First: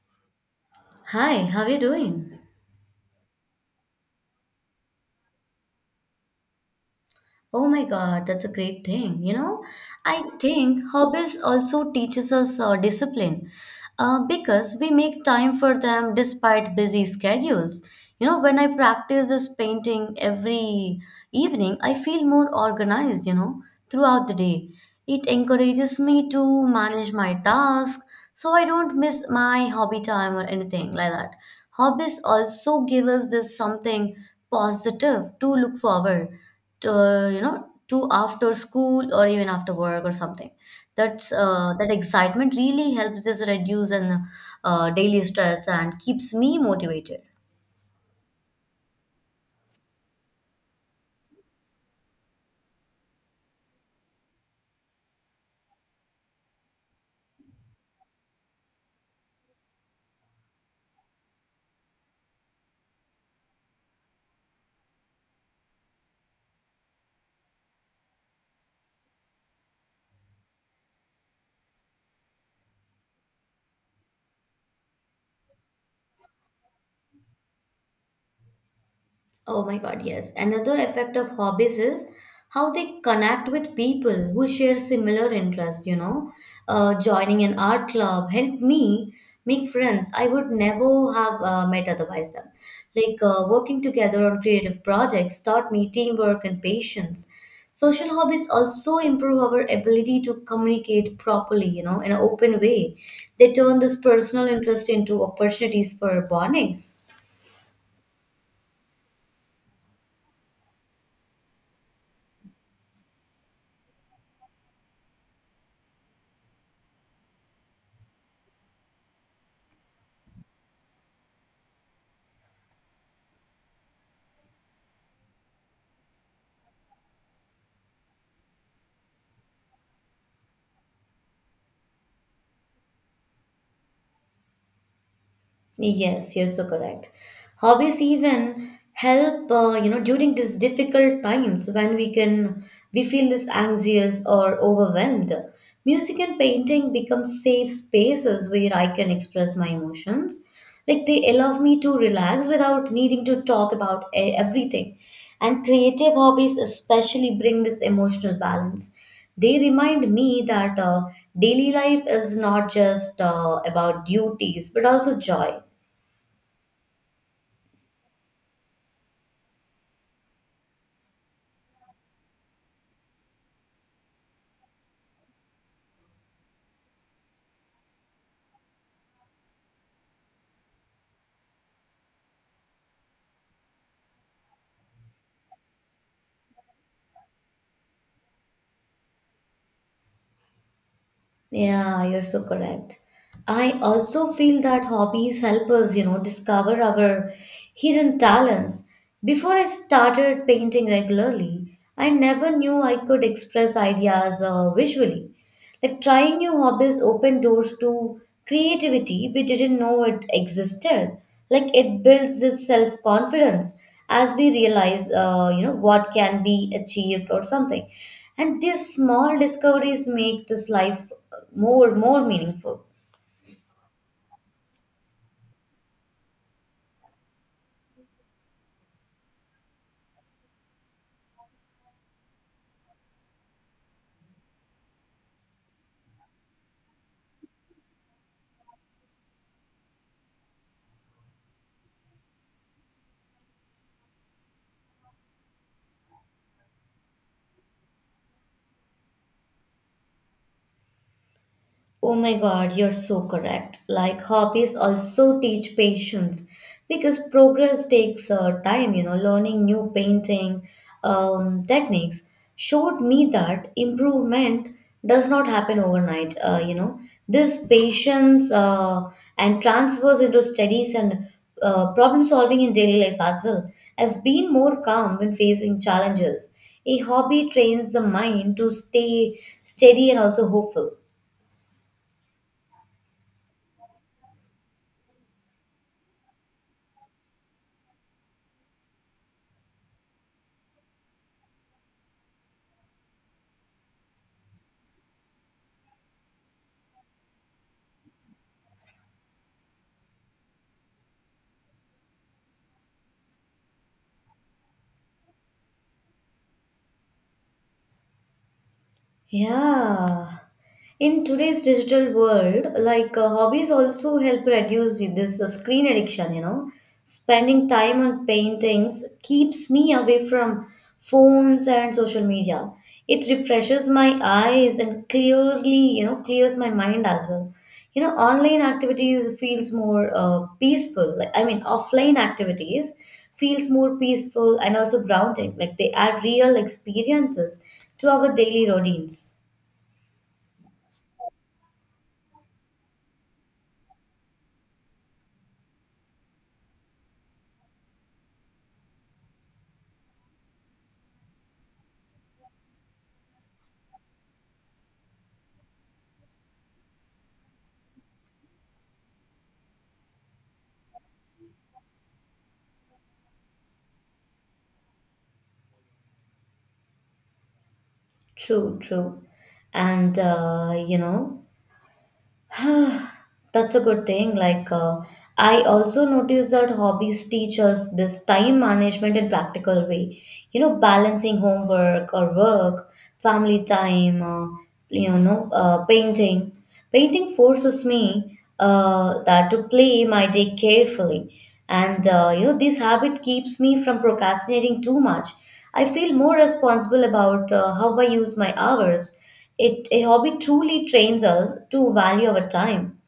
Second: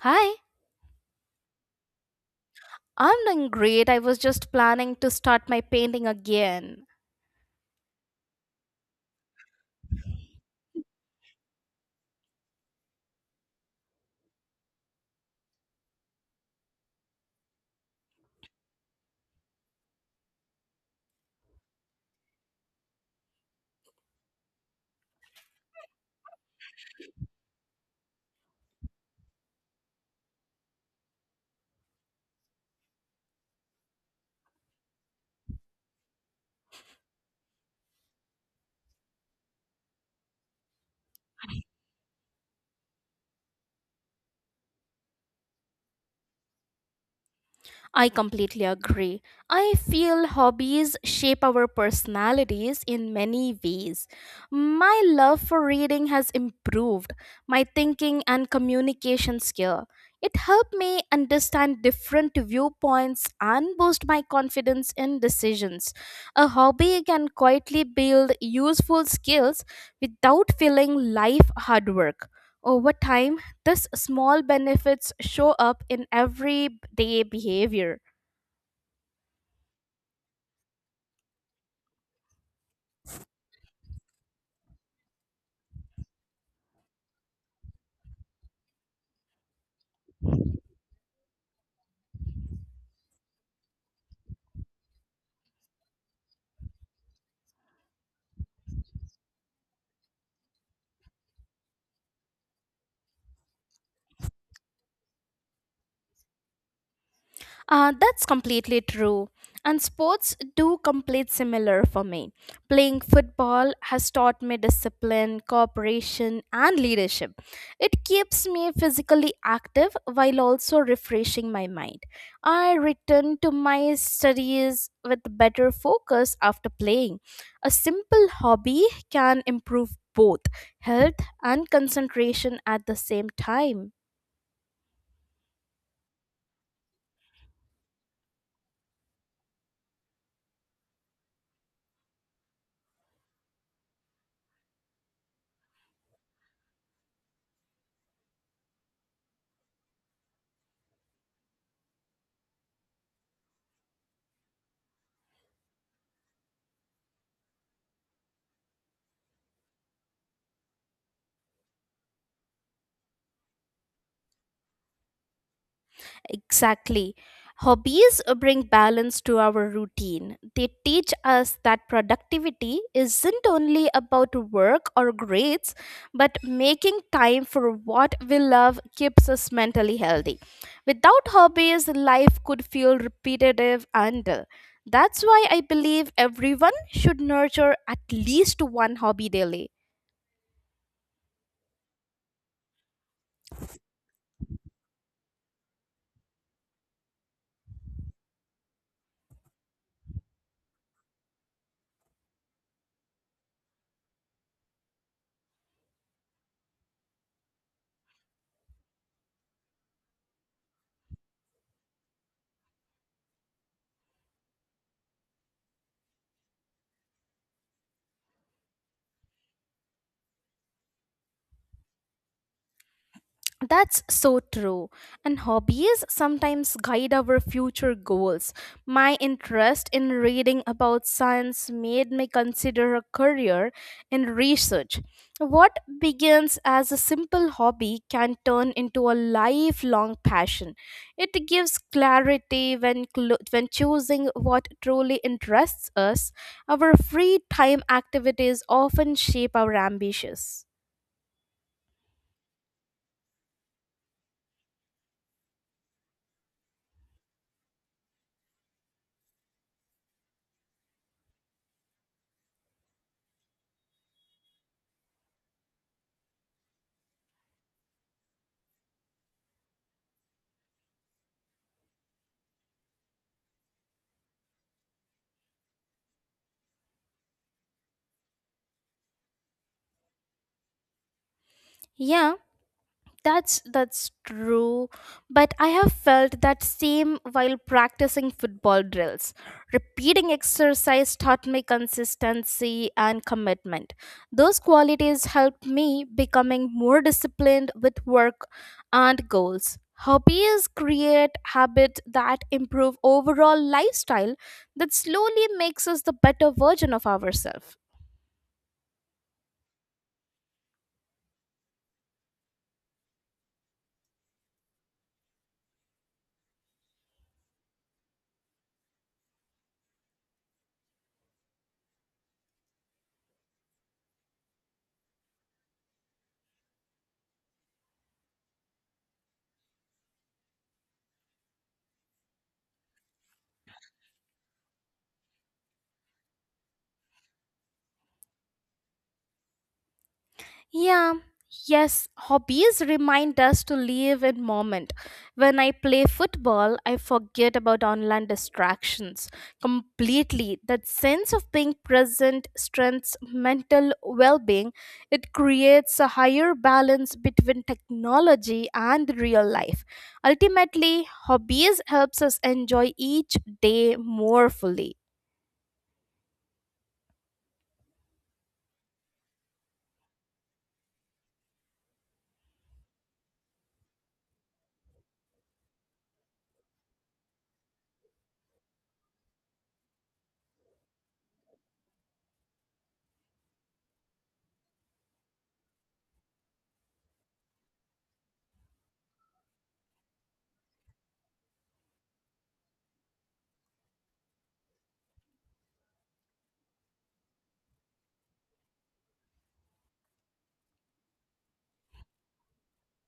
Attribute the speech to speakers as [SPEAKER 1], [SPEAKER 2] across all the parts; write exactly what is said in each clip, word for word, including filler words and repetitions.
[SPEAKER 1] Hi,
[SPEAKER 2] Hi, how are you doing?
[SPEAKER 1] I'm doing great. I was just planning to start my painting again.
[SPEAKER 2] Oh my God, that's a great thing. You know, I think hobbies also teaches us uh, discipline uh, because we make time for them despite busy schedules. You know, when I practice this painting every evening, I feel more organized, you know, throughout the day. It encourages me to manage my task so I don't miss my hobby time or anything like that. Hobbies also give us this something positive to look forward to, uh, you know to after school or even after work or something that's uh, that excitement really helps this reduce and uh, daily stress and keeps me motivated.
[SPEAKER 1] I completely agree. I feel hobbies shape our personalities in many ways. My love for reading has improved my thinking and communication skill. It helped me understand different viewpoints and boost my confidence in decisions. A hobby can quietly build useful skills without feeling life hard work. Over time, these small benefits show up in everyday behavior.
[SPEAKER 2] Oh my God, yes. Another effect of hobbies is how they connect with people who share similar interests, you know. Uh, joining an art club helped me make friends I would never have uh, met otherwise them. Like uh, working together on creative projects taught me teamwork and patience. Social hobbies also improve our ability to communicate properly, you know, in an open way. They turn this personal interest into opportunities for bondings.
[SPEAKER 1] Uh, that's completely true. And sports do complete similar for me. Playing football has taught me discipline, cooperation, and leadership. It keeps me physically active while also refreshing my mind. I return to my studies with better focus after playing. A simple hobby can improve both health and concentration at the same time.
[SPEAKER 2] Yes, you're so correct. Hobbies even help, uh, you know, during these difficult times when we can we feel this anxious or overwhelmed. Music and painting become safe spaces where I can express my emotions. Like they allow me to relax without needing to talk about e- everything. And creative hobbies especially bring this emotional balance. They remind me that uh, daily life is not just uh, about duties but also joy.
[SPEAKER 1] Exactly. Hobbies uh, bring balance to our routine. They teach us that productivity isn't only about work or grades, but making time for what we love keeps us mentally healthy. Without hobbies, life could feel repetitive and dull. That's why I believe everyone should nurture at least one hobby daily.
[SPEAKER 2] Yeah, you're so correct. I also feel that hobbies help us, you know, discover our hidden talents. Before I started painting regularly, I never knew I could express ideas uh, visually. Like trying new hobbies opened doors to creativity we didn't know it existed. Like it builds this self confidence as we realize uh, you know what can be achieved or something, and these small discoveries make this life more more meaningful.
[SPEAKER 1] That's so true. And hobbies sometimes guide our future goals. My interest in reading about science made me consider a career in research. What begins as a simple hobby can turn into a lifelong passion. It gives clarity when, clo- when choosing what truly interests us. Our free time activities often shape our ambitions.
[SPEAKER 2] Oh my God, you're so correct. Like hobbies also teach patience because progress takes uh, time, you know, learning new painting um, techniques showed me that improvement does not happen overnight, uh, you know. This patience uh, and transfers into studies and uh, problem solving in daily life as well. I've been more calm when facing challenges. A hobby trains the mind to stay steady and also hopeful.
[SPEAKER 1] Yeah, That's that's true, but I have felt that same while practicing football drills. Repeating exercise taught me consistency and commitment. Those qualities helped me becoming more disciplined with work and goals. Hobbies create habit that improve overall lifestyle that slowly makes us the better version of ourselves.
[SPEAKER 2] Yeah. In today's digital world, like uh, hobbies also help reduce this uh, screen addiction, you know. Spending time on paintings keeps me away from phones and social media. It refreshes my eyes and clearly, you know, clears my mind as well. You know, online activities feels more uh, peaceful. Like I mean, offline activities feels more peaceful and also grounding. Like they add real experiences to our daily routines.
[SPEAKER 1] Yeah, yes, hobbies remind us to live in moment. When I play football, I forget about online distractions completely. That sense of being present strengthens mental well-being. It creates a higher balance between technology and real life. Ultimately, hobbies helps us enjoy each day more fully.
[SPEAKER 2] True, true. And uh, you know, that's a good thing. Like, uh, I also noticed that hobbies teach us this time management in practical way. You know, balancing homework or work, family time, uh, you know, uh, painting. Painting forces me uh, that to play my day carefully, and uh, you know, this habit keeps me from procrastinating too much. I feel more responsible about uh, how I use my hours. It a hobby truly trains us to value our time.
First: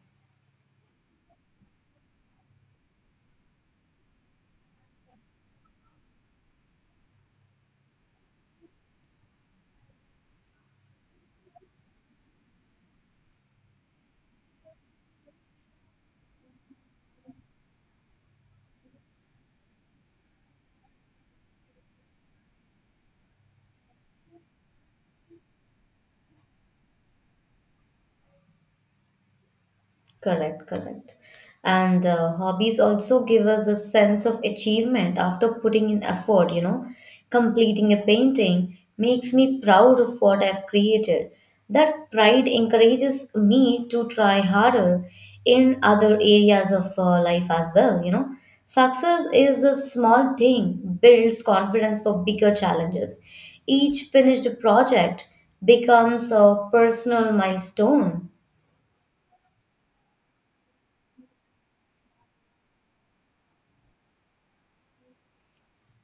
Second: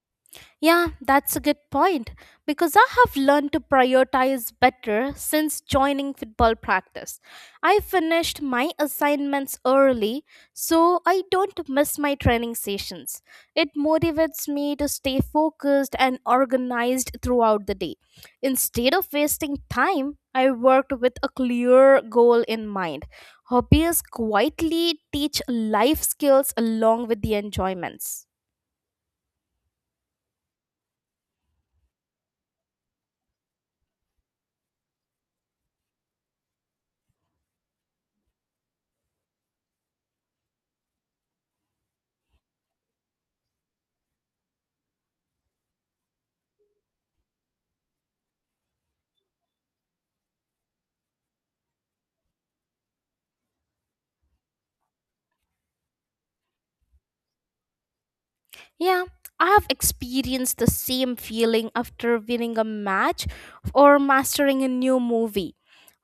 [SPEAKER 1] Yeah, that's a good point because I have learned to prioritize better since joining football practice. I finished my assignments early so I don't miss my training sessions. It motivates me to stay focused and organized throughout the day. Instead of wasting time, I worked with a clear goal in mind. Hobbies quietly teach life skills along with the enjoyments.
[SPEAKER 2] Correct, correct. And uh, hobbies also give us a sense of achievement after putting in effort, you know. Completing a painting makes me proud of what I've created. That pride encourages me to try harder in other areas of uh, life as well, you know. Success is a small thing, builds confidence for bigger challenges. Each finished project becomes a personal milestone.
[SPEAKER 1] Yeah, I have experienced the same feeling after winning a match or mastering a new movie.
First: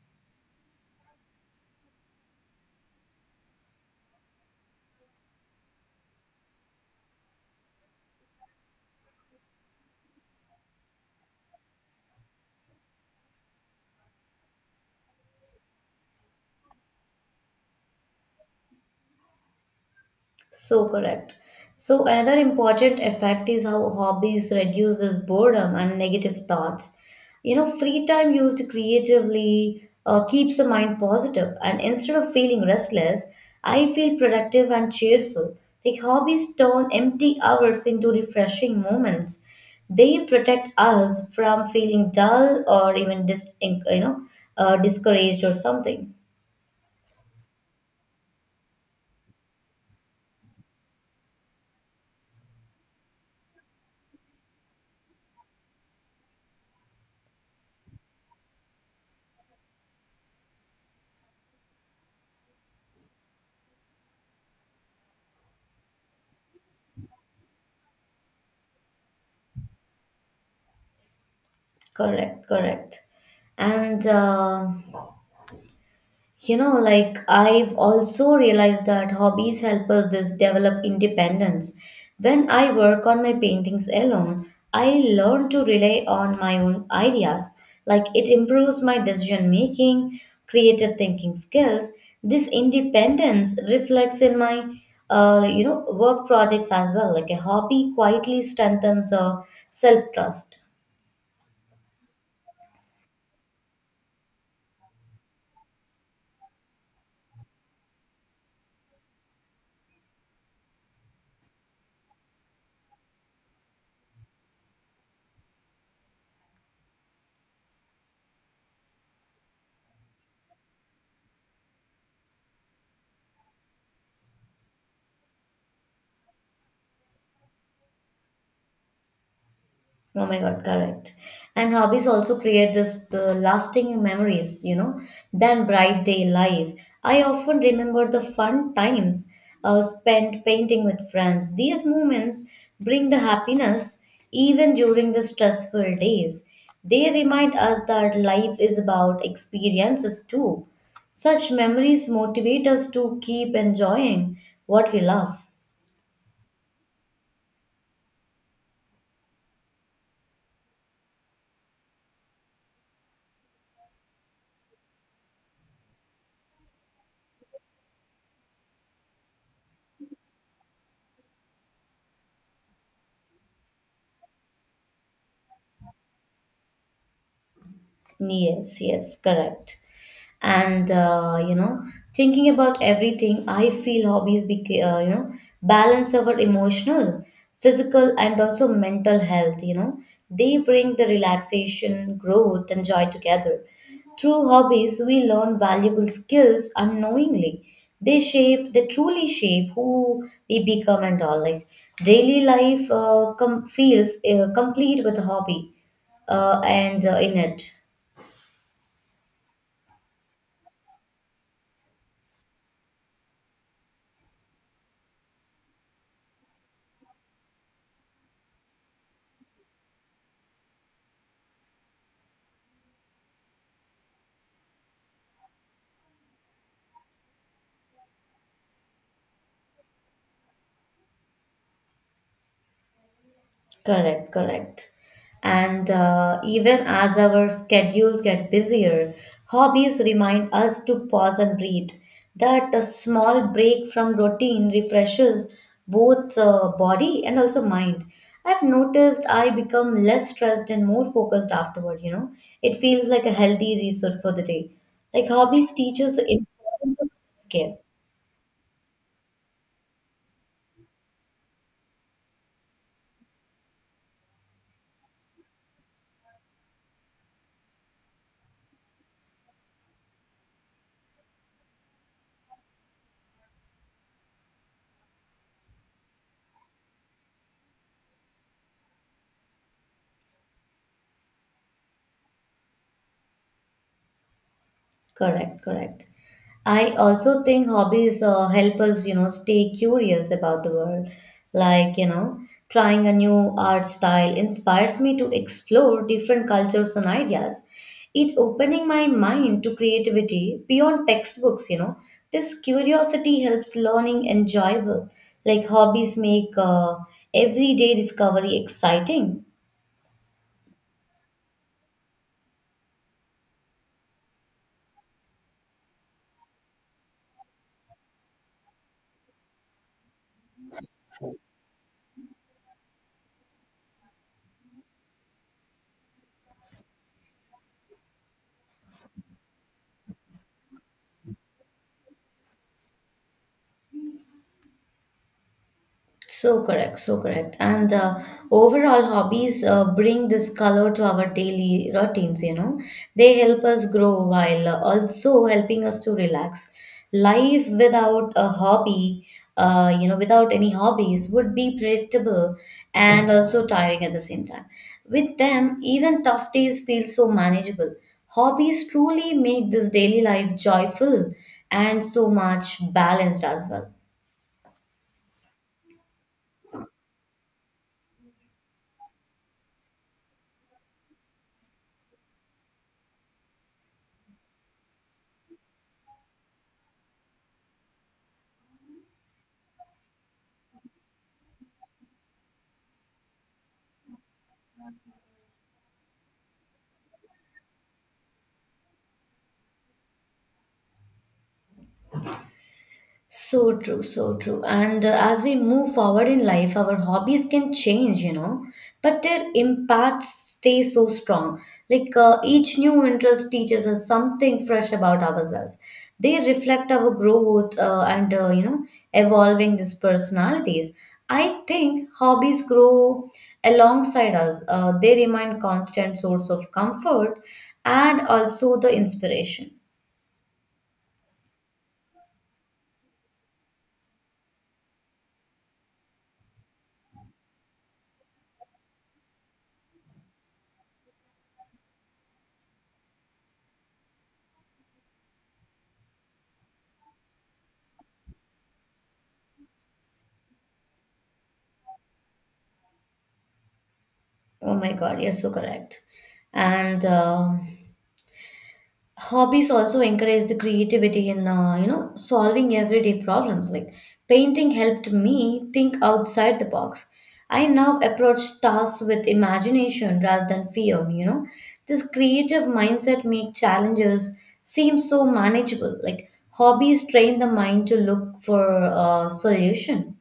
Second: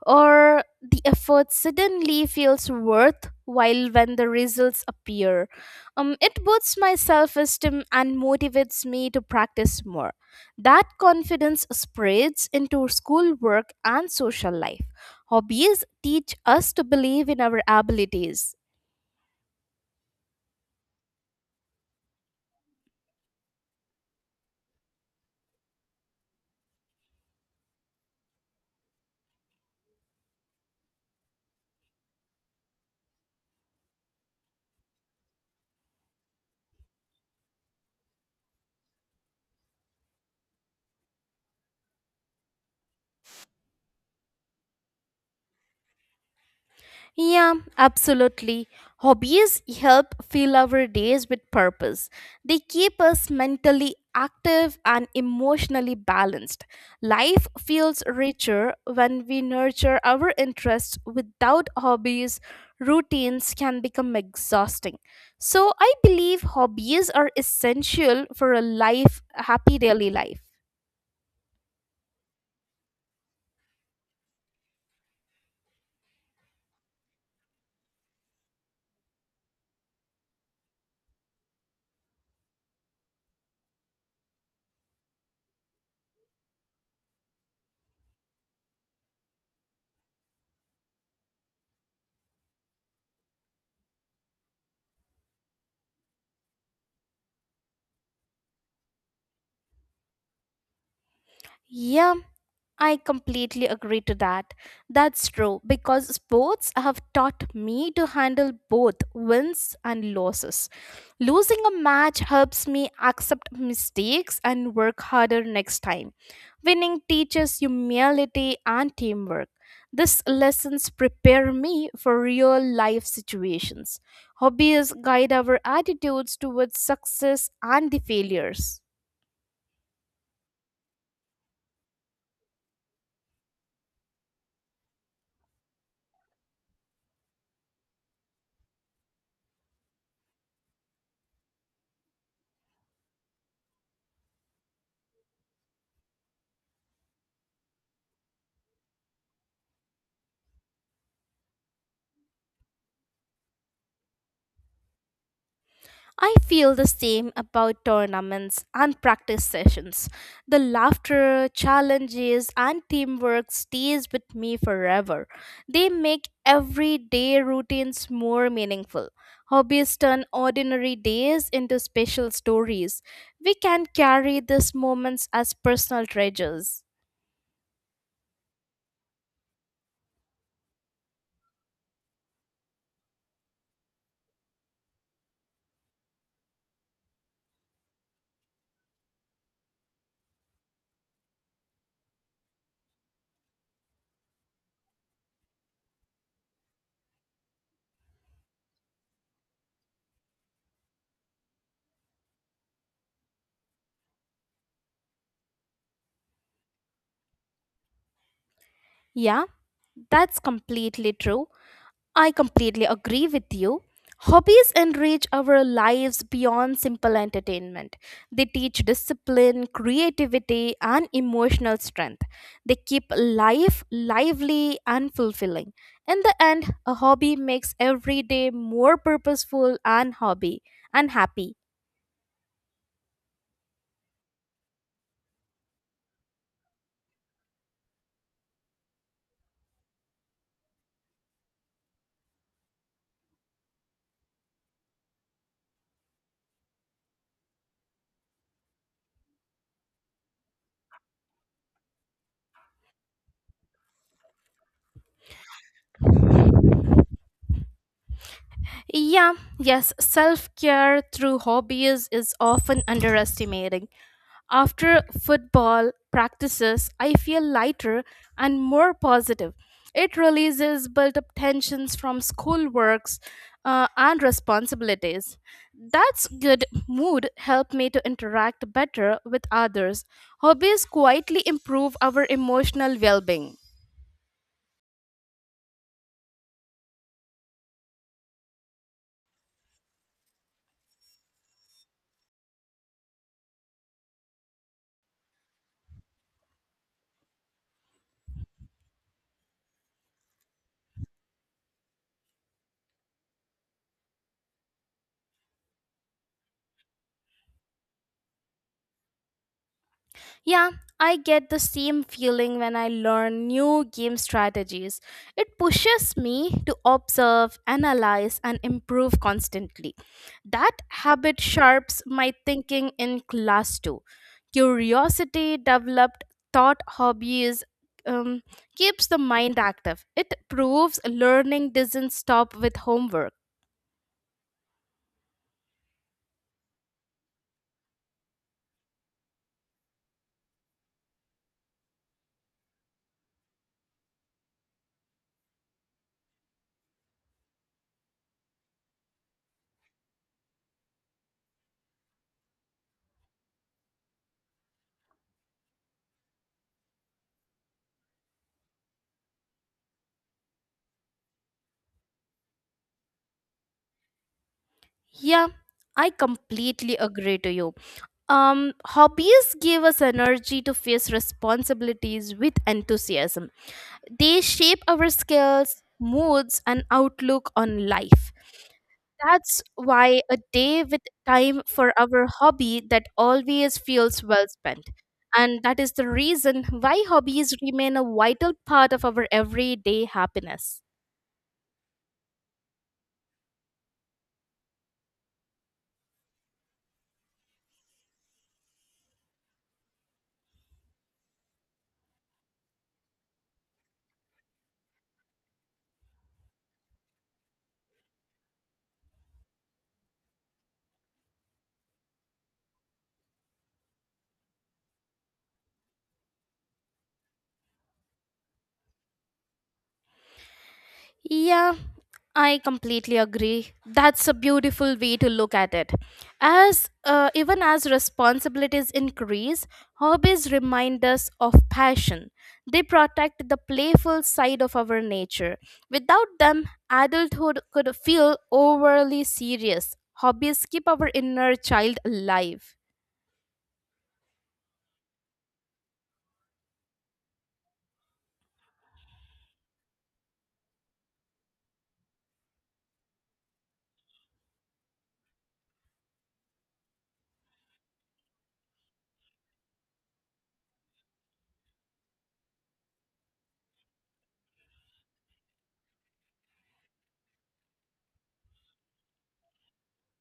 [SPEAKER 1] Or the effort suddenly feels worthwhile when the results appear. Um, it boosts my self esteem and motivates me to practice more. That confidence spreads into schoolwork and social life. Hobbies teach us to believe in our abilities.
[SPEAKER 2] So correct. So another important effect is how hobbies reduce this boredom and negative thoughts. You know, free time used creatively uh, keeps the mind positive, and instead of feeling restless, I feel productive and cheerful. Like hobbies turn empty hours into refreshing moments. They protect us from feeling dull or even dis- you know uh, discouraged or something.
[SPEAKER 1] Yeah, absolutely. Hobbies help fill our days with purpose. They keep us mentally active and emotionally balanced. Life feels richer when we nurture our interests. Without hobbies, routines can become exhausting. So, I believe hobbies are essential for a life, a happy daily life.
[SPEAKER 2] Correct, correct. And uh, You know, like I've also realized that hobbies help us just develop independence. When I work on my paintings alone, I learn to rely on my own ideas. Like it improves my decision making, creative thinking skills. This independence reflects in my, uh, you know, work projects as well. Like a hobby quietly strengthens uh, self trust.
[SPEAKER 1] Yeah, I completely agree to that. That's true because sports have taught me to handle both wins and losses. Losing a match helps me accept mistakes and work harder next time. Winning teaches humility and teamwork. These lessons prepare me for real life situations. Hobbies guide our attitudes towards success and the failures.
[SPEAKER 2] Oh my God, correct. And hobbies also create this the lasting memories, you know, than bright day life. I often remember the fun times uh, spent painting with friends. These moments bring the happiness even during the stressful days. They remind us that life is about experiences too. Such memories motivate us to keep enjoying what we love.
[SPEAKER 1] I feel the same about tournaments and practice sessions. The laughter, challenges, and teamwork stays with me forever. They make everyday routines more meaningful. Hobbies turn ordinary days into special stories. We can carry these moments as personal treasures.
[SPEAKER 2] Yes, yes, correct. And uh, you know, thinking about everything, I feel hobbies beca- uh, you know balance our emotional, physical, and also mental health. You know, they bring the relaxation, growth, and joy together. Through hobbies, we learn valuable skills unknowingly. They shape, they truly shape who we become and all. Like daily life uh, com- feels uh, complete with a hobby uh, and uh, in it.
[SPEAKER 1] Yeah, that's completely true. I completely agree with you. Hobbies enrich our lives beyond simple entertainment. They teach discipline, creativity, and emotional strength. They keep life lively and fulfilling. In the end, a hobby makes every day more purposeful and hobby and happy.
[SPEAKER 2] Correct, correct. And uh, even as our schedules get busier, hobbies remind us to pause and breathe. That a small break from routine refreshes both uh, body and also mind. I've noticed I become less stressed and more focused afterward, you know. It feels like a healthy reset for the day. Like hobbies teach us the importance of self-care.
[SPEAKER 1] Yeah, yes, self-care through hobbies is often underestimated. After football practices, I feel lighter and more positive. It releases built up tensions from schoolworks uh, and responsibilities. That's good mood help me to interact better with others. Hobbies quietly improve our emotional well-being.
[SPEAKER 2] Correct, correct. I also think hobbies uh, help us, you know, stay curious about the world. Like, you know, trying a new art style inspires me to explore different cultures and ideas. It opening my mind to creativity beyond textbooks, you know. This curiosity helps learning enjoyable. Like hobbies make uh, everyday discovery exciting.
[SPEAKER 1] Yeah, I get the same feeling when I learn new game strategies. It pushes me to observe, analyze, and improve constantly. That habit sharps my thinking in class too. Curiosity developed thought hobbies um, keeps the mind active. It proves learning doesn't stop with homework.
[SPEAKER 2] So correct, so correct. And uh, overall, hobbies uh, bring this color to our daily routines, you know. They help us grow while uh, also helping us to relax. Life without a hobby, uh, you know, without any hobbies would be predictable and also tiring at the same time. With them, even tough days feel so manageable. Hobbies truly make this daily life joyful and so much balanced as well.
[SPEAKER 1] Yeah, I completely agree to you. Um, hobbies give us energy to face responsibilities with enthusiasm. They shape our skills, moods, and outlook on life. That's why a day with time for our hobby that always feels well spent. And that is the reason why hobbies remain a vital part of our everyday happiness.
[SPEAKER 2] So true, so true. And uh, as we move forward in life, our hobbies can change, you know, but their impact stays so strong. Like uh, each new interest teaches us something fresh about ourselves. They reflect our growth uh, and, uh, you know, evolving these personalities. I think hobbies grow alongside us. Uh, they remain constant source of comfort and also the inspiration.
[SPEAKER 1] Yeah, I completely agree. That's a beautiful way to look at it. As uh, Even as responsibilities increase, hobbies remind us of passion. They protect the playful side of our nature. Without them, adulthood could feel overly serious. Hobbies keep our inner child alive.
[SPEAKER 2] Oh my God, you're so correct. And um hobbies also encourage the creativity in uh, you know solving everyday problems like painting helped me think outside the box. I now approach tasks with imagination rather than fear, you know. This creative mindset make challenges seem so manageable. Like hobbies train the mind to look for a solution.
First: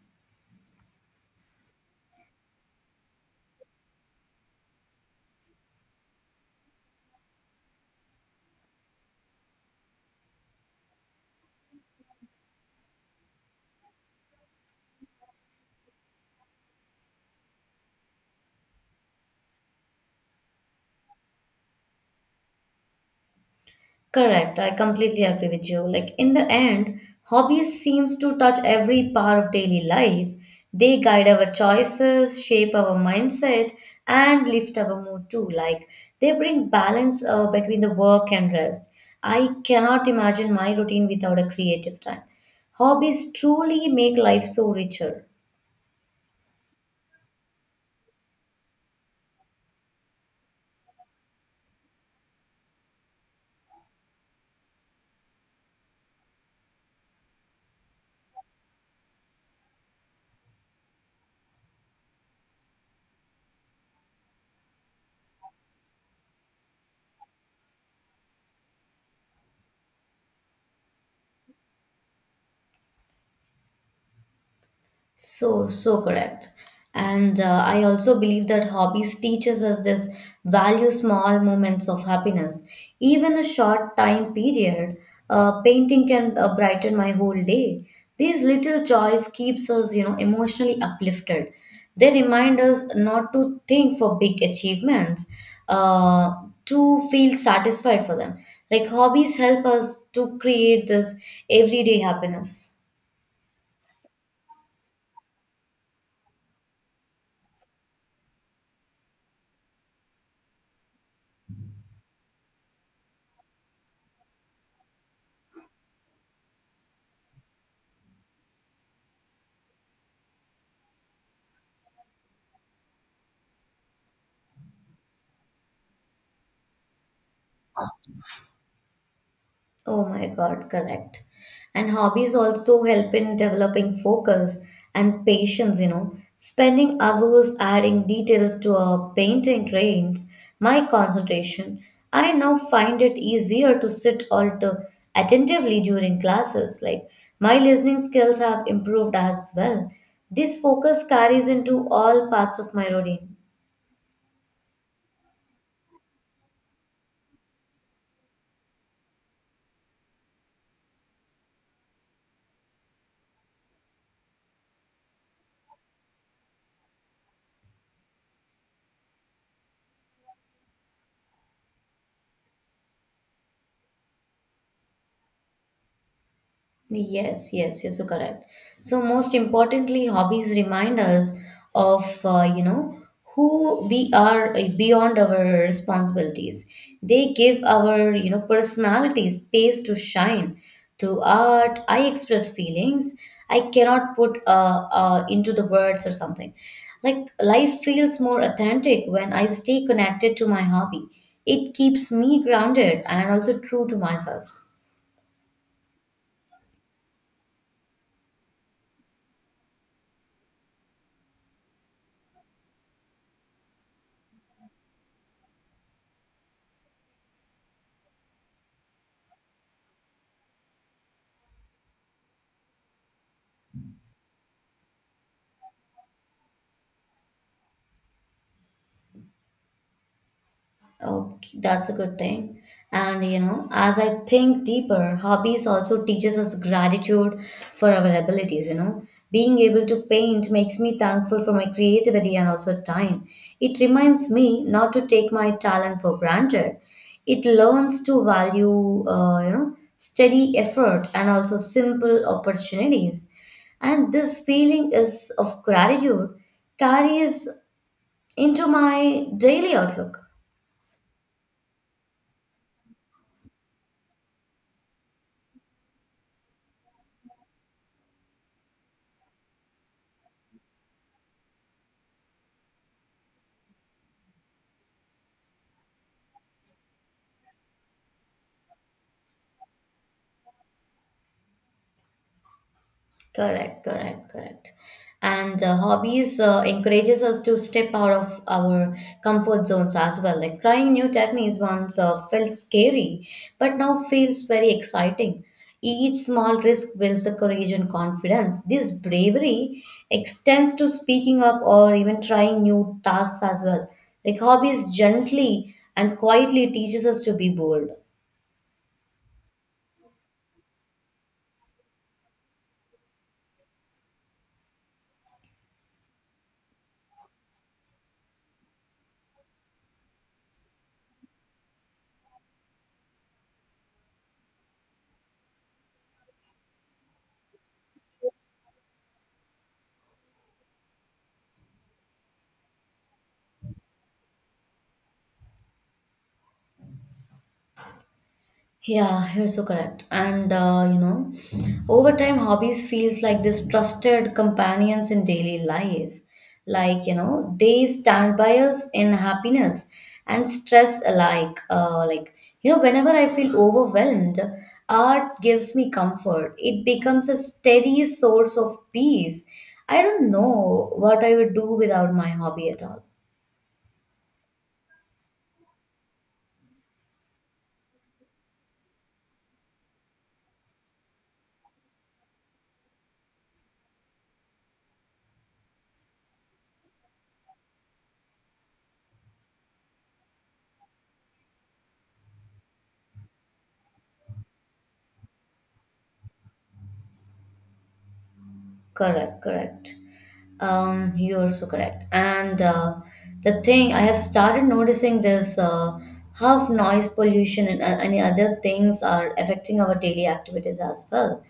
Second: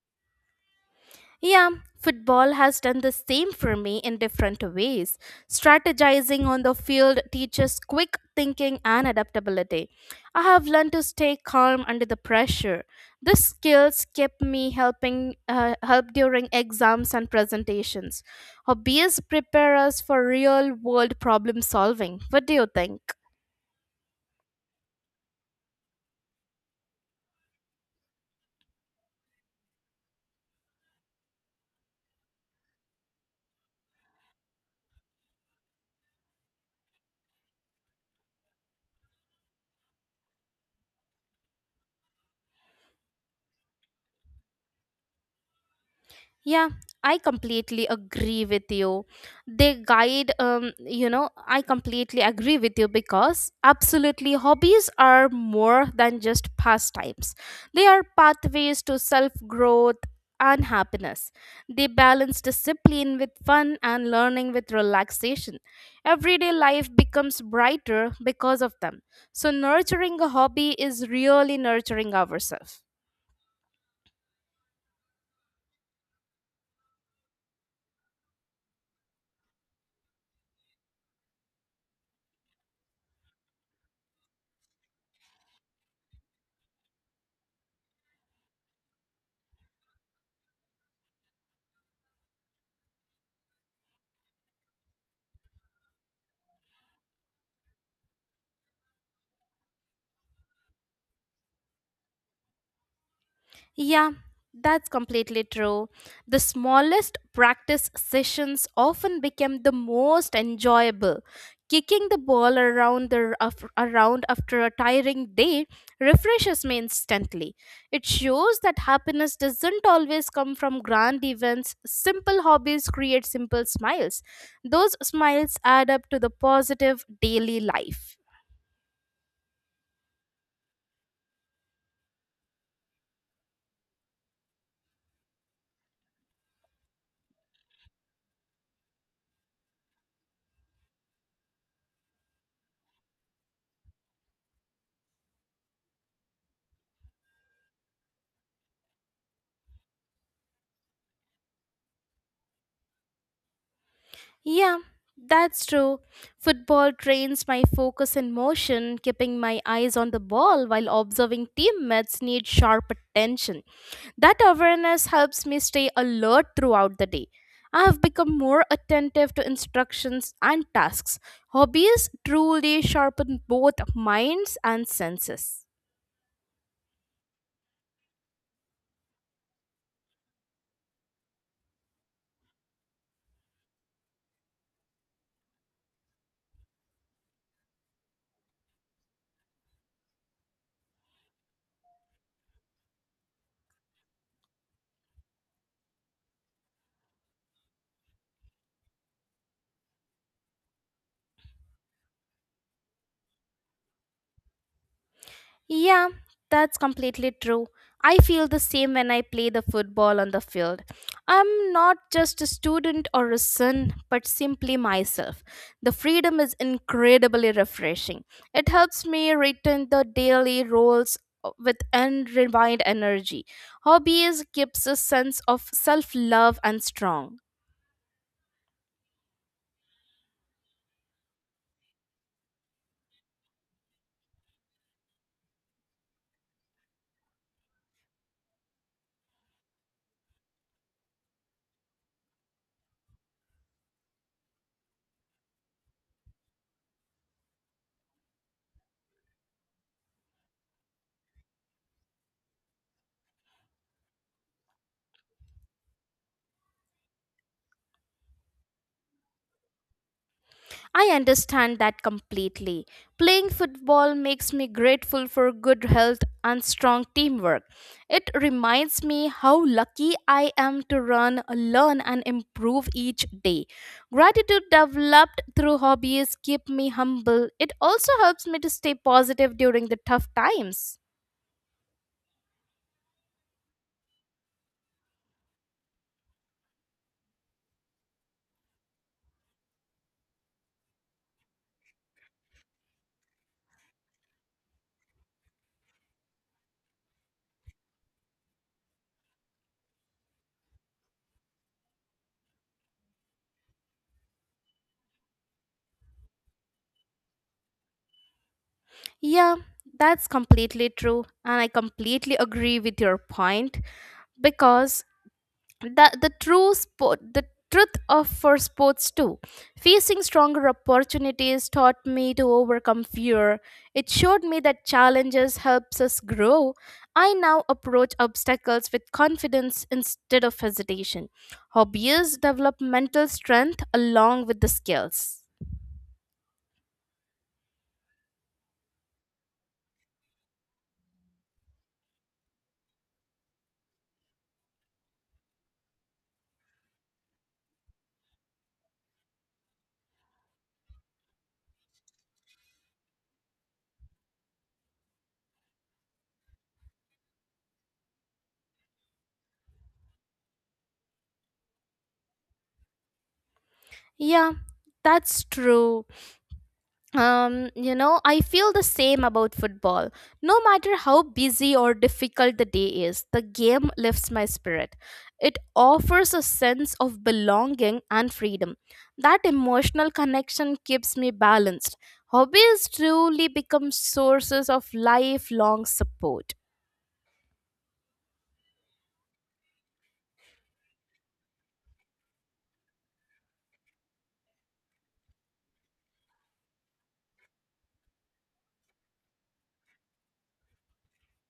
[SPEAKER 1] Yeah, football has done the same for me in different ways. Strategizing on the field teaches quick thinking and adaptability. I have learned to stay calm under the pressure. These skills kept me helping uh, help during exams and presentations. Hobbies prepare us for real world problem solving. What do you think?
[SPEAKER 2] Correct. I completely agree with you. Like in the end, hobbies seems to touch every part of daily life. They guide our choices, shape our mindset, and lift our mood too. Like they bring balance uh, between the work and rest. I cannot imagine my routine without a creative time. Hobbies truly make life so richer.
[SPEAKER 1] Yeah, I completely agree with you. They guide, um, you know, I completely agree with you because absolutely hobbies are more than just pastimes. They are pathways to self growth and happiness. They balance discipline with fun and learning with relaxation. Everyday life becomes brighter because of them. So, nurturing a hobby is really nurturing ourselves.
[SPEAKER 2] So, so correct. And uh, I also believe that hobbies teaches us this value small moments of happiness. Even a short time period, uh, painting can uh, brighten my whole day. These little joys keeps us, you know, emotionally uplifted. They remind us not to think for big achievements, uh, to feel satisfied for them. Like hobbies help us to create this everyday happiness.
[SPEAKER 1] Yeah, that's completely true. The smallest practice sessions often become the most enjoyable. Kicking the ball around the af- around after a tiring day refreshes me instantly. It shows that happiness doesn't always come from grand events. Simple hobbies create simple smiles. Those smiles add up to the positive daily life.
[SPEAKER 2] Oh my God, correct. And hobbies also help in developing focus and patience, you know. Spending hours adding details to a painting drains my concentration. I now find it easier to sit alter attentively during classes. Like my listening skills have improved as well. This focus carries into all parts of my routine.
[SPEAKER 1] Yeah, that's true. Football trains my focus and motion, keeping my eyes on the ball while observing teammates need sharp attention. That awareness helps me stay alert throughout the day. I have become more attentive to instructions and tasks. Hobbies truly sharpen both minds and senses.
[SPEAKER 2] Yes, yes, yes, you're so correct. So most importantly, hobbies remind us of uh, you know who we are uh, beyond our responsibilities. They give our you know personality space to shine. Through art, I express feelings I cannot put uh, uh, into the words or something. Like life feels more authentic when I stay connected to my hobby. It keeps me grounded and also true to myself.
[SPEAKER 1] Yeah, that's completely true. I feel the same when I play the football on the field. I'm not just a student or a son, but simply myself. The freedom is incredibly refreshing. It helps me return the daily roles uh, with unrefined energy. Hobbies keeps a sense of self-love and strong.
[SPEAKER 2] Okay, that's a good thing. And you know, as I think deeper, hobbies also teaches us gratitude for our abilities, you know. Being able to paint makes me thankful for my creativity and also time. It reminds me not to take my talent for granted. It learns to value, uh, you know, steady effort and also simple opportunities. And this feeling is of gratitude carries into my daily outlook.
[SPEAKER 1] I understand that completely. Playing football makes me grateful for good health and strong teamwork. It reminds me how lucky I am to run, learn, and improve each day. Gratitude developed through hobbies keep me humble. It also helps me to stay positive during the tough times.
[SPEAKER 2] Correct, correct, correct. And uh, hobbies uh, encourages us to step out of our comfort zones as well. Like trying new techniques once uh, felt scary, but now feels very exciting. Each small risk builds the courage and confidence. This bravery extends to speaking up or even trying new tasks as well. Like hobbies gently and quietly teaches us to be bold.
[SPEAKER 1] Yeah, that's completely true, and I completely agree with your point because the the true sport the truth of for sports too, facing stronger opportunities taught me to overcome fear. It showed me that challenges helps us grow. I now approach obstacles with confidence instead of hesitation. Hobbies develop mental strength along with the skills.
[SPEAKER 2] Yeah, you're so correct. And uh, you know, over time, hobbies feels like this trusted companions in daily life. Like you know, they stand by us in happiness and stress alike. Uh, like you know, whenever I feel overwhelmed, art gives me comfort. It becomes a steady source of peace. I don't know what I would do without my hobby at all.
[SPEAKER 1] Yeah, that's true. um you know I feel the same about football. No matter how busy or difficult the day is, the game lifts my spirit. It offers a sense of belonging and freedom. That emotional connection keeps me balanced. Hobbies truly become sources of lifelong support.
[SPEAKER 2] Correct, correct. Um, you're so correct. And uh, the thing I have started noticing this uh, how noise pollution and uh, any other things are affecting our daily activities as well.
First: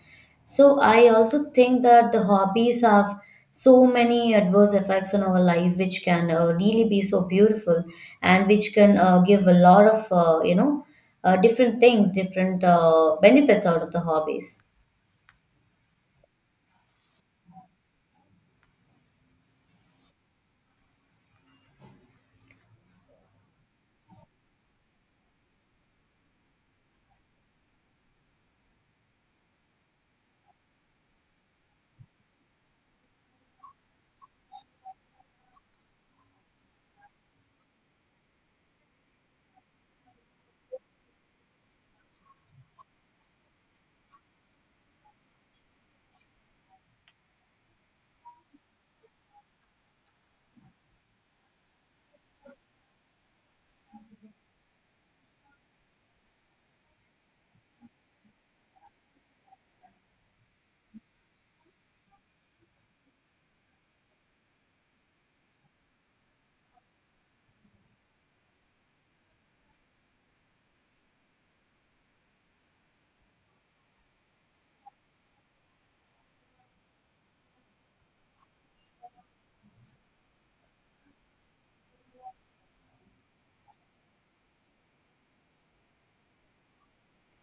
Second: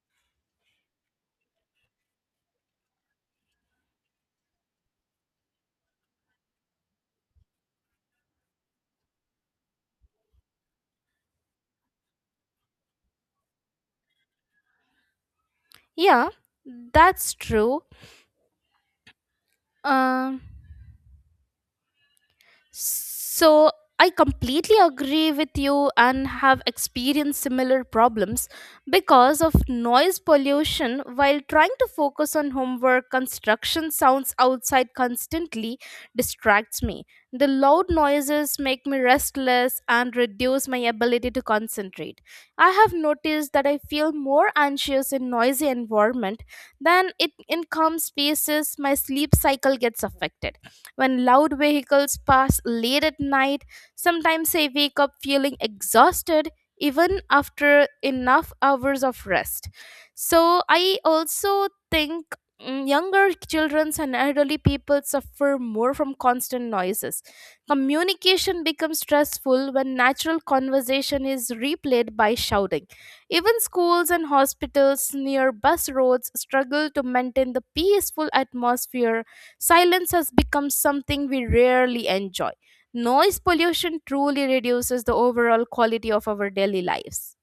[SPEAKER 2] So I also think that the hobbies have so many adverse effects on our life, which can uh, really be so beautiful and which can uh, give a lot of uh, you know uh, different things, different uh, benefits out of the hobbies.
[SPEAKER 1] Yeah, that's true. um So I completely agree with you and have experienced similar problems because of noise pollution while trying to focus on homework. Construction sounds outside constantly distracts me. The loud noises make me restless and reduce my ability to concentrate. I have noticed that I feel more anxious in noisy environment than it in calm spaces. My sleep cycle gets affected. When loud vehicles pass late at night, sometimes I wake up feeling exhausted even after enough hours of rest. So I also think mm, younger children and elderly people suffer more from constant noises. Communication becomes stressful when natural conversation is replayed by shouting. Even schools and hospitals near bus roads struggle to maintain the peaceful atmosphere. Silence has become something we rarely enjoy. Noise pollution truly reduces the overall quality of our daily lives.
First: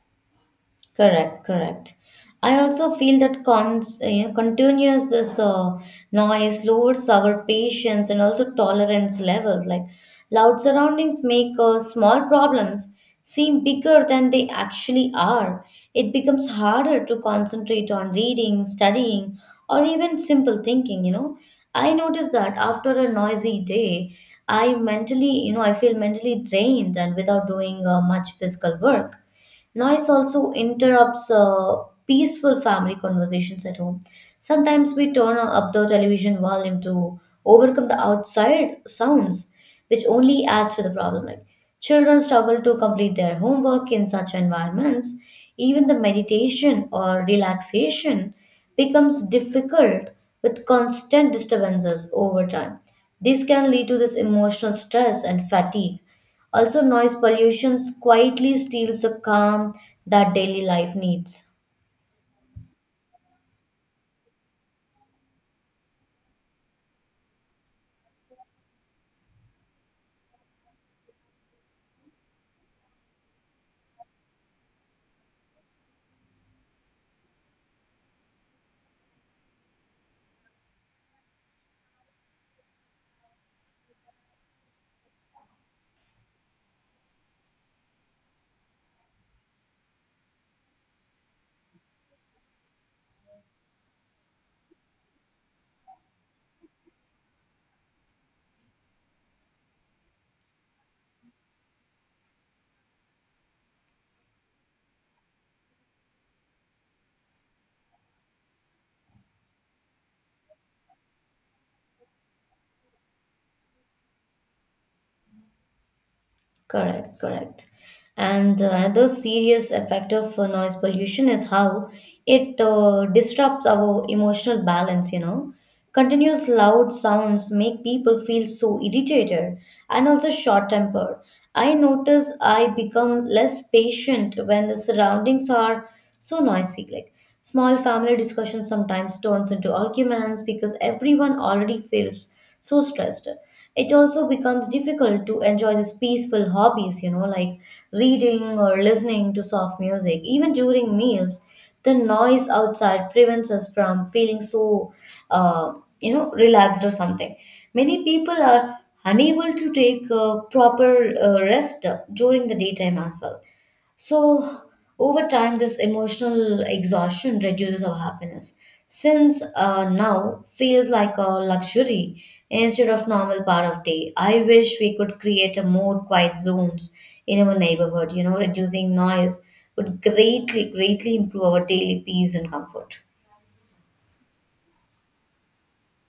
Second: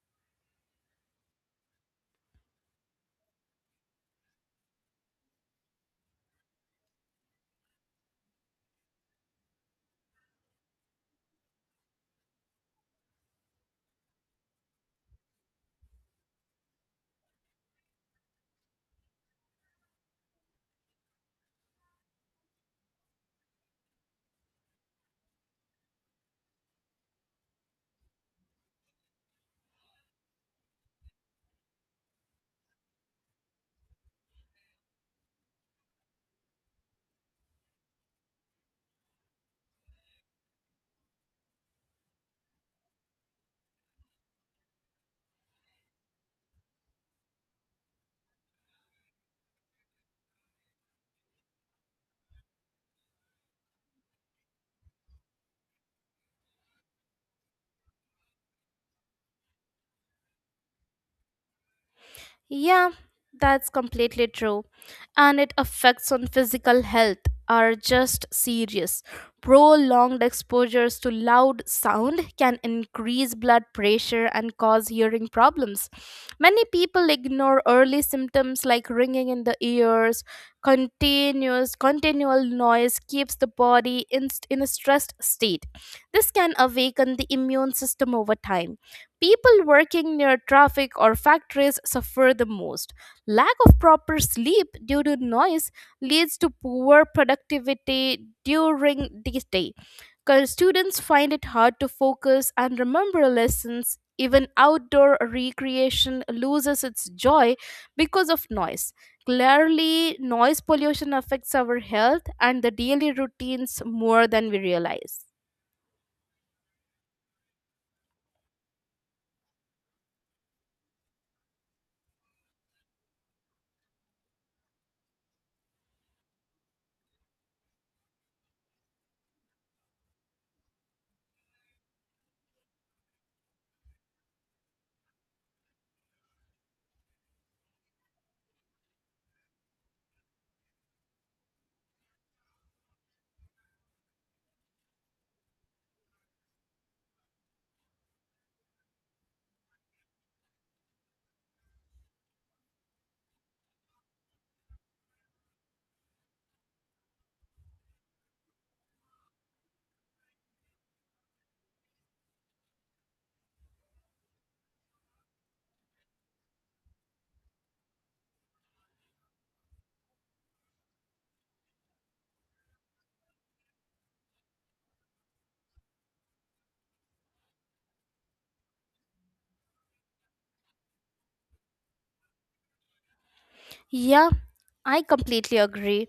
[SPEAKER 2] Correct, correct. I also feel that cons, uh, you know, continuous this uh, noise lowers our patience and also tolerance levels. Like loud surroundings make uh, small problems seem bigger than they actually are. It becomes harder to concentrate on reading, studying, or even simple thinking. You know, I noticed that after a noisy day, I mentally, you know, I feel mentally drained and without doing uh, much physical work. Noise also interrupts uh, peaceful family conversations at home. Sometimes we turn up the television volume to overcome the outside sounds, which only adds to the problem. Like children struggle to complete their homework in such environments. Even the meditation or relaxation becomes difficult with constant disturbances over time. This can lead to this emotional stress and fatigue. Also, noise pollution quietly steals the calm that daily life needs.
[SPEAKER 1] Yeah, that's completely true. And it affects on physical health are just serious. Prolonged exposures to loud sound can increase blood pressure and cause hearing problems. Many people ignore early symptoms like ringing in the ears. Continuous continual noise keeps the body in, in a stressed state. This can awaken the immune system over time. People working near traffic or factories suffer the most. Lack of proper sleep due to noise leads to poor productivity during the day. 'Cause students find it hard to focus and remember lessons. Even outdoor recreation loses its joy because of noise. Clearly, noise pollution affects our health and the daily routines more than we realize.
[SPEAKER 2] Correct, correct. And uh, another serious effect of uh, noise pollution is how it uh, disrupts our emotional balance, you know. Continuous loud sounds make people feel so irritated and also short-tempered. I notice I become less patient when the surroundings are so noisy. Like small family discussions sometimes turns into arguments because everyone already feels so stressed. It also becomes difficult to enjoy these peaceful hobbies, you know, like reading or listening to soft music. Even during meals, the noise outside prevents us from feeling so, uh, you know, relaxed or something. Many people are unable to take uh, proper uh, rest during the daytime as well. So, over time, this emotional exhaustion reduces our happiness, since uh, now feels like a luxury instead of normal part of day. I wish we could create a more quiet zones in our neighborhood. You know, reducing noise would greatly, greatly improve our daily peace and comfort.
[SPEAKER 1] Yeah, I completely agree.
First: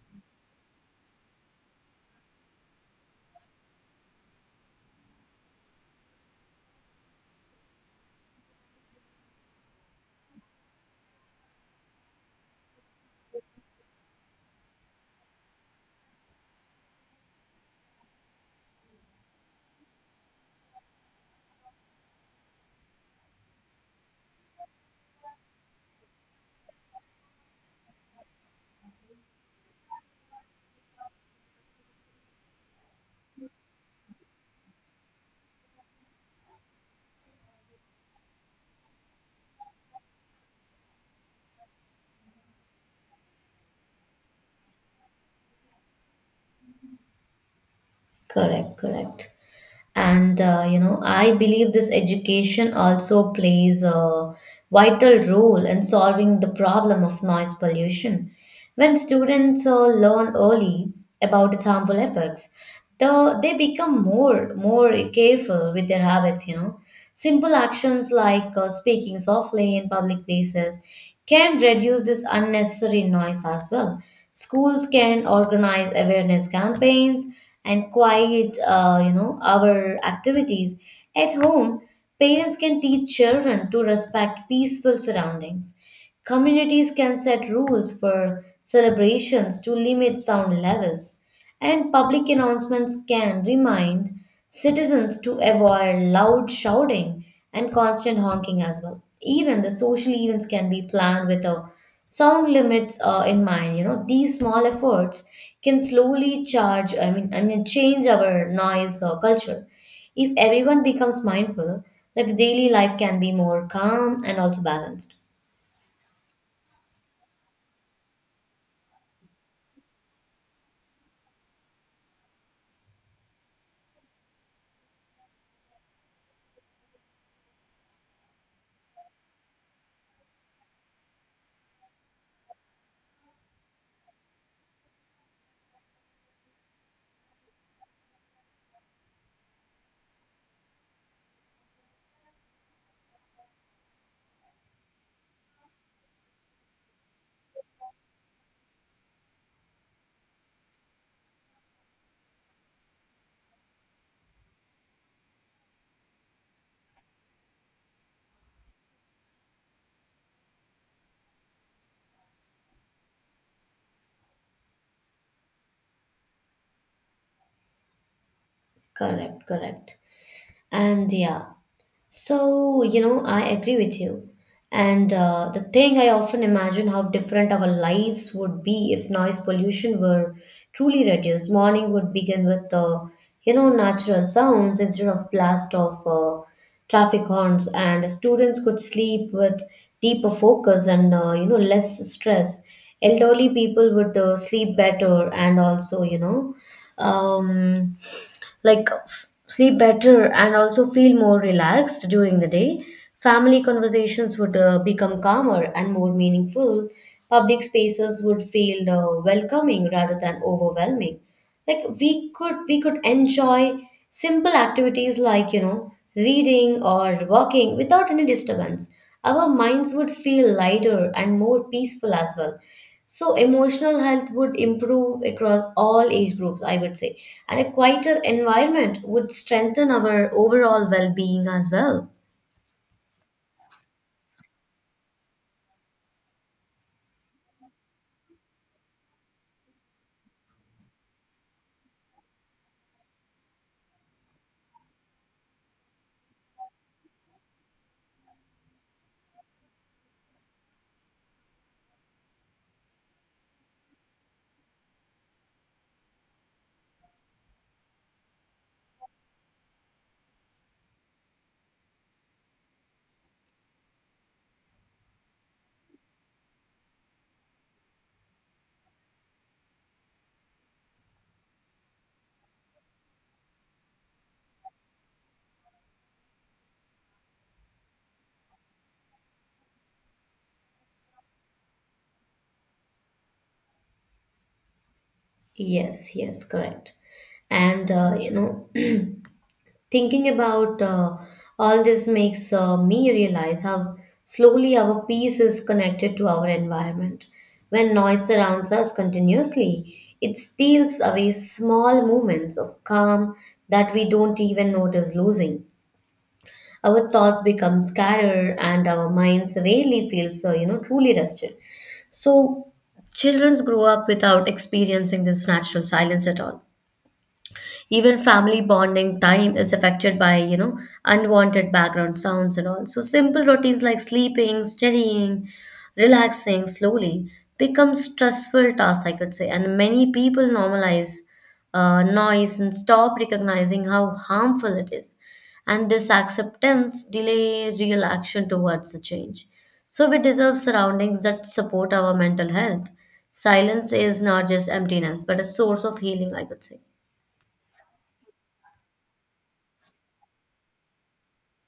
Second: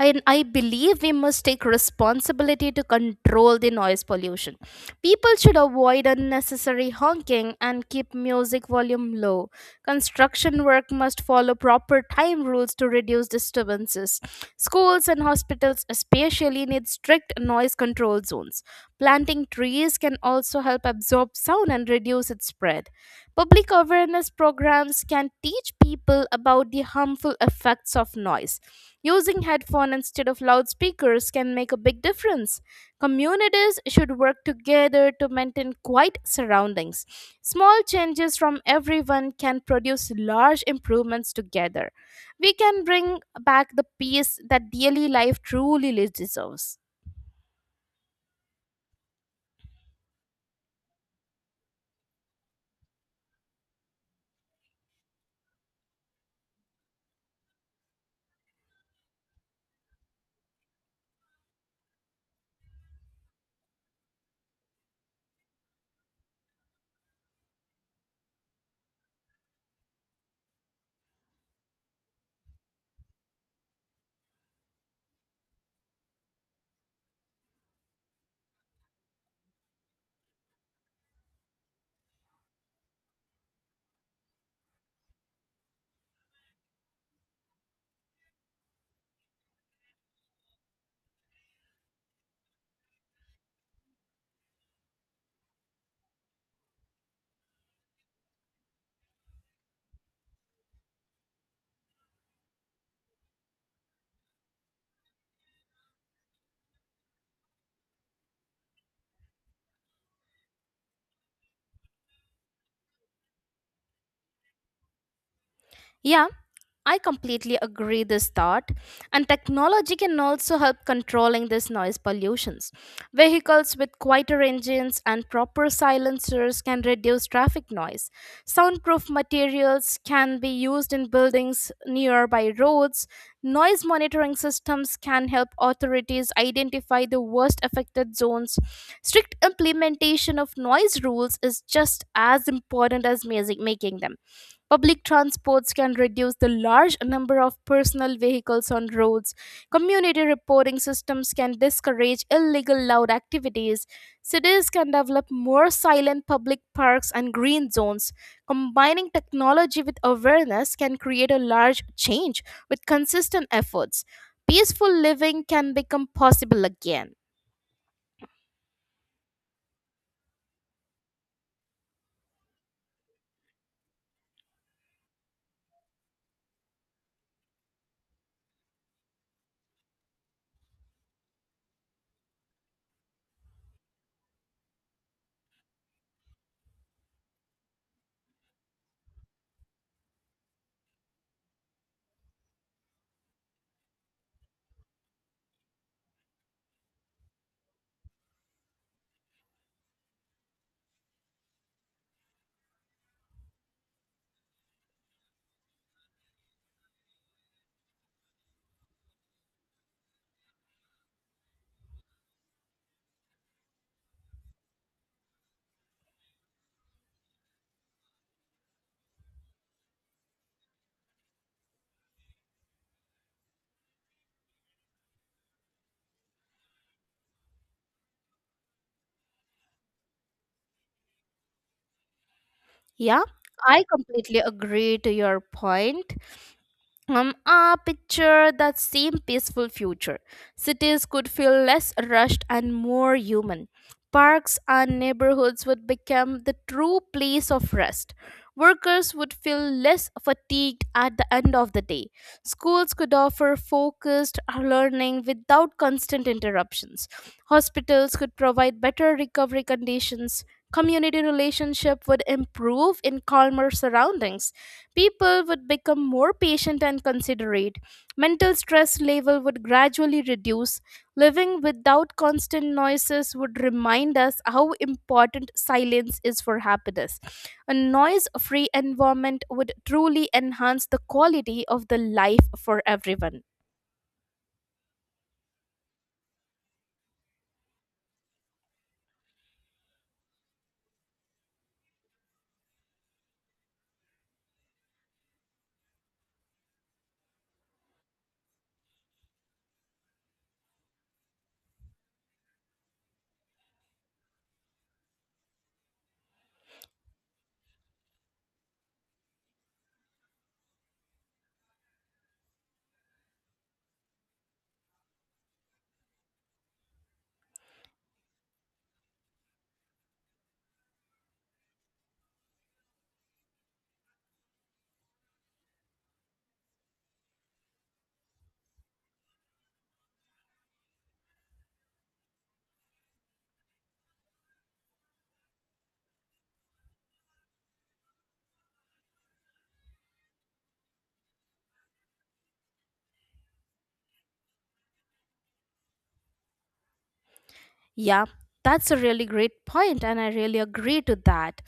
[SPEAKER 1] And I believe we must take responsibility to control the noise pollution. People should avoid unnecessary honking and keep music volume low. Construction work must follow proper time rules to reduce disturbances. Schools and hospitals, especially, need strict noise control zones. Planting trees can also help absorb sound and reduce its spread. Public awareness programs can teach people people about the harmful effects of noise. Using headphones instead of loudspeakers can make a big difference. Communities should work together to maintain quiet surroundings. Small changes from everyone can produce large improvements together. We can bring back the peace that daily life truly deserves.
[SPEAKER 2] Correct, correct. And uh, you know I believe this education also plays a vital role in solving the problem of noise pollution when students uh, learn early about its harmful effects. The, they become more more careful with their habits. You know, simple actions like uh, speaking softly in public places can reduce this unnecessary noise as well. Schools can organize awareness campaigns and quiet uh, you know our activities at home. Parents can teach children to respect peaceful surroundings. Communities can set rules for celebrations to limit sound levels, and public announcements can remind citizens to avoid loud shouting and constant honking as well. Even the social events can be planned with a sound limits uh, in mind. You know, these small efforts can slowly charge I mean I mean change our noise uh, culture. If everyone becomes mindful, like daily life can be more calm and also balanced.
[SPEAKER 1] Yeah, I completely agree this thought, and technology can also help controlling this noise pollutions. Vehicles with quieter engines and proper silencers can reduce traffic noise. Soundproof materials can be used in buildings nearby roads. Noise monitoring systems can help authorities identify the worst affected zones. Strict implementation of noise rules is just as important as music making them. Public transports can reduce the large number of personal vehicles on roads. Community reporting systems can discourage illegal loud activities. Cities can develop more silent public parks and green zones. Combining technology with awareness can create a large change with consistent efforts. Peaceful living can become possible again.
[SPEAKER 2] Correct, correct. And yeah, So, you know, I agree with you. And uh, the thing, I often imagine how different our lives would be if noise pollution were truly reduced. Morning would begin with, uh, you know, natural sounds instead of blast of uh, traffic horns, and students could sleep with deeper focus and, uh, you know, less stress. Elderly people would uh, sleep better and also, you know, um, like f- sleep better and also feel more relaxed during the day. Family conversations would uh, become calmer and more meaningful. Public spaces would feel uh, welcoming rather than overwhelming. Like we could we could enjoy simple activities like you know reading or walking without any disturbance. Our minds would feel lighter and more peaceful as well. So emotional health would improve across all age groups, I would say. And a quieter environment would strengthen our overall well-being as well.
[SPEAKER 1] Yeah, I completely agree to your point. um, uh, picture that same peaceful future. Cities could feel less rushed and more human. Parks and neighborhoods would become the true place of rest. Workers would feel less fatigued at the end of the day. Schools could offer focused learning without constant interruptions. Hospitals could provide better recovery conditions. Community relationship would improve in calmer surroundings. People would become more patient and considerate. Mental stress level would gradually reduce. Living without constant noises would remind us how important silence is for happiness. A noise-free environment would truly enhance the quality of the life for everyone.
[SPEAKER 2] Yes, yes, correct. And uh, you know, thinking about uh, all this makes uh, me realize how slowly our peace is connected to our environment. When noise surrounds us continuously, it steals away small moments of calm that we don't even notice losing. Our thoughts become scattered and our minds rarely feel so you know truly rested. So children grow up without experiencing this natural silence at all. Even family bonding time is affected by you know unwanted background sounds and all. So simple routines like sleeping, studying, relaxing slowly become stressful tasks, I could say. And many people normalize uh, noise and stop recognizing how harmful it is, and this acceptance delay real action towards the change. So we deserve surroundings that support our mental health. Silence is not just emptiness but a source of healing, I could say.
[SPEAKER 1] Yeah, that's a really great point, and I really agree to that.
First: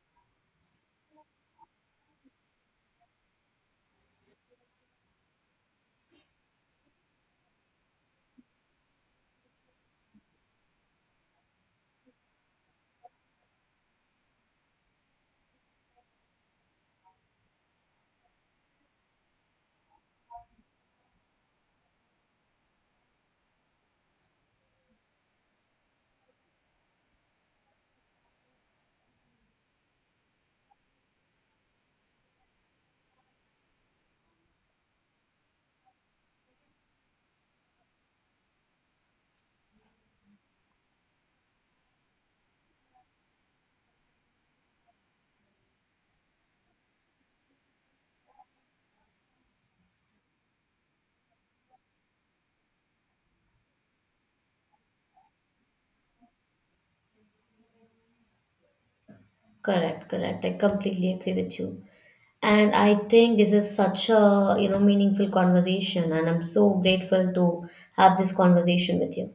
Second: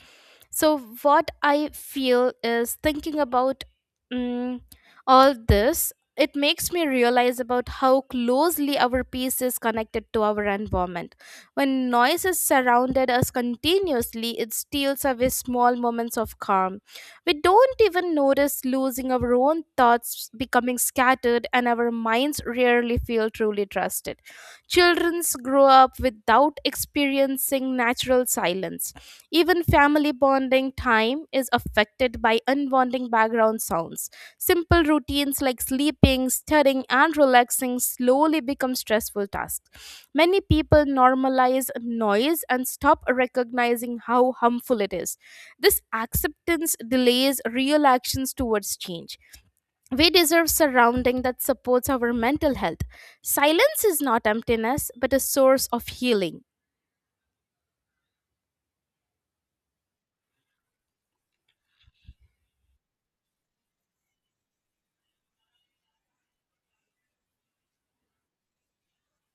[SPEAKER 1] So, what I feel is thinking about mm all this, it makes me realize about how closely our peace is connected to our environment. When noise is surrounded us continuously, it steals away small moments of calm. We don't even notice losing our own thoughts becoming scattered, and our minds rarely feel truly trusted. Childrens grow up without experiencing natural silence. Even family bonding time is affected by unwanted background sounds. Simple routines like sleeping, studying, and relaxing slowly become stressful tasks. Many people normalize noise and stop recognizing how harmful it is. This acceptance delays real actions towards change. We deserve surrounding that supports our mental health. Silence is not emptiness, but a source of healing.
[SPEAKER 2] Correct, correct. I completely agree with you. And I think this is such a, you know, meaningful conversation and I'm so grateful to have this conversation with you.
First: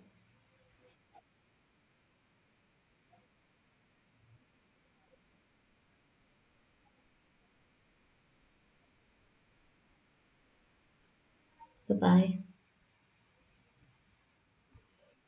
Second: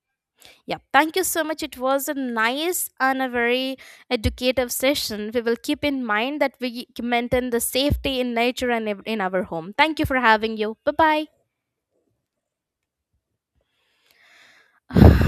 [SPEAKER 1] Yeah, thank you so much. It was a nice and a very educative session. We will keep in mind that we maintain the safety in nature and in our home. Thank you for having you. Bye
[SPEAKER 2] Bye-bye.
[SPEAKER 1] bye.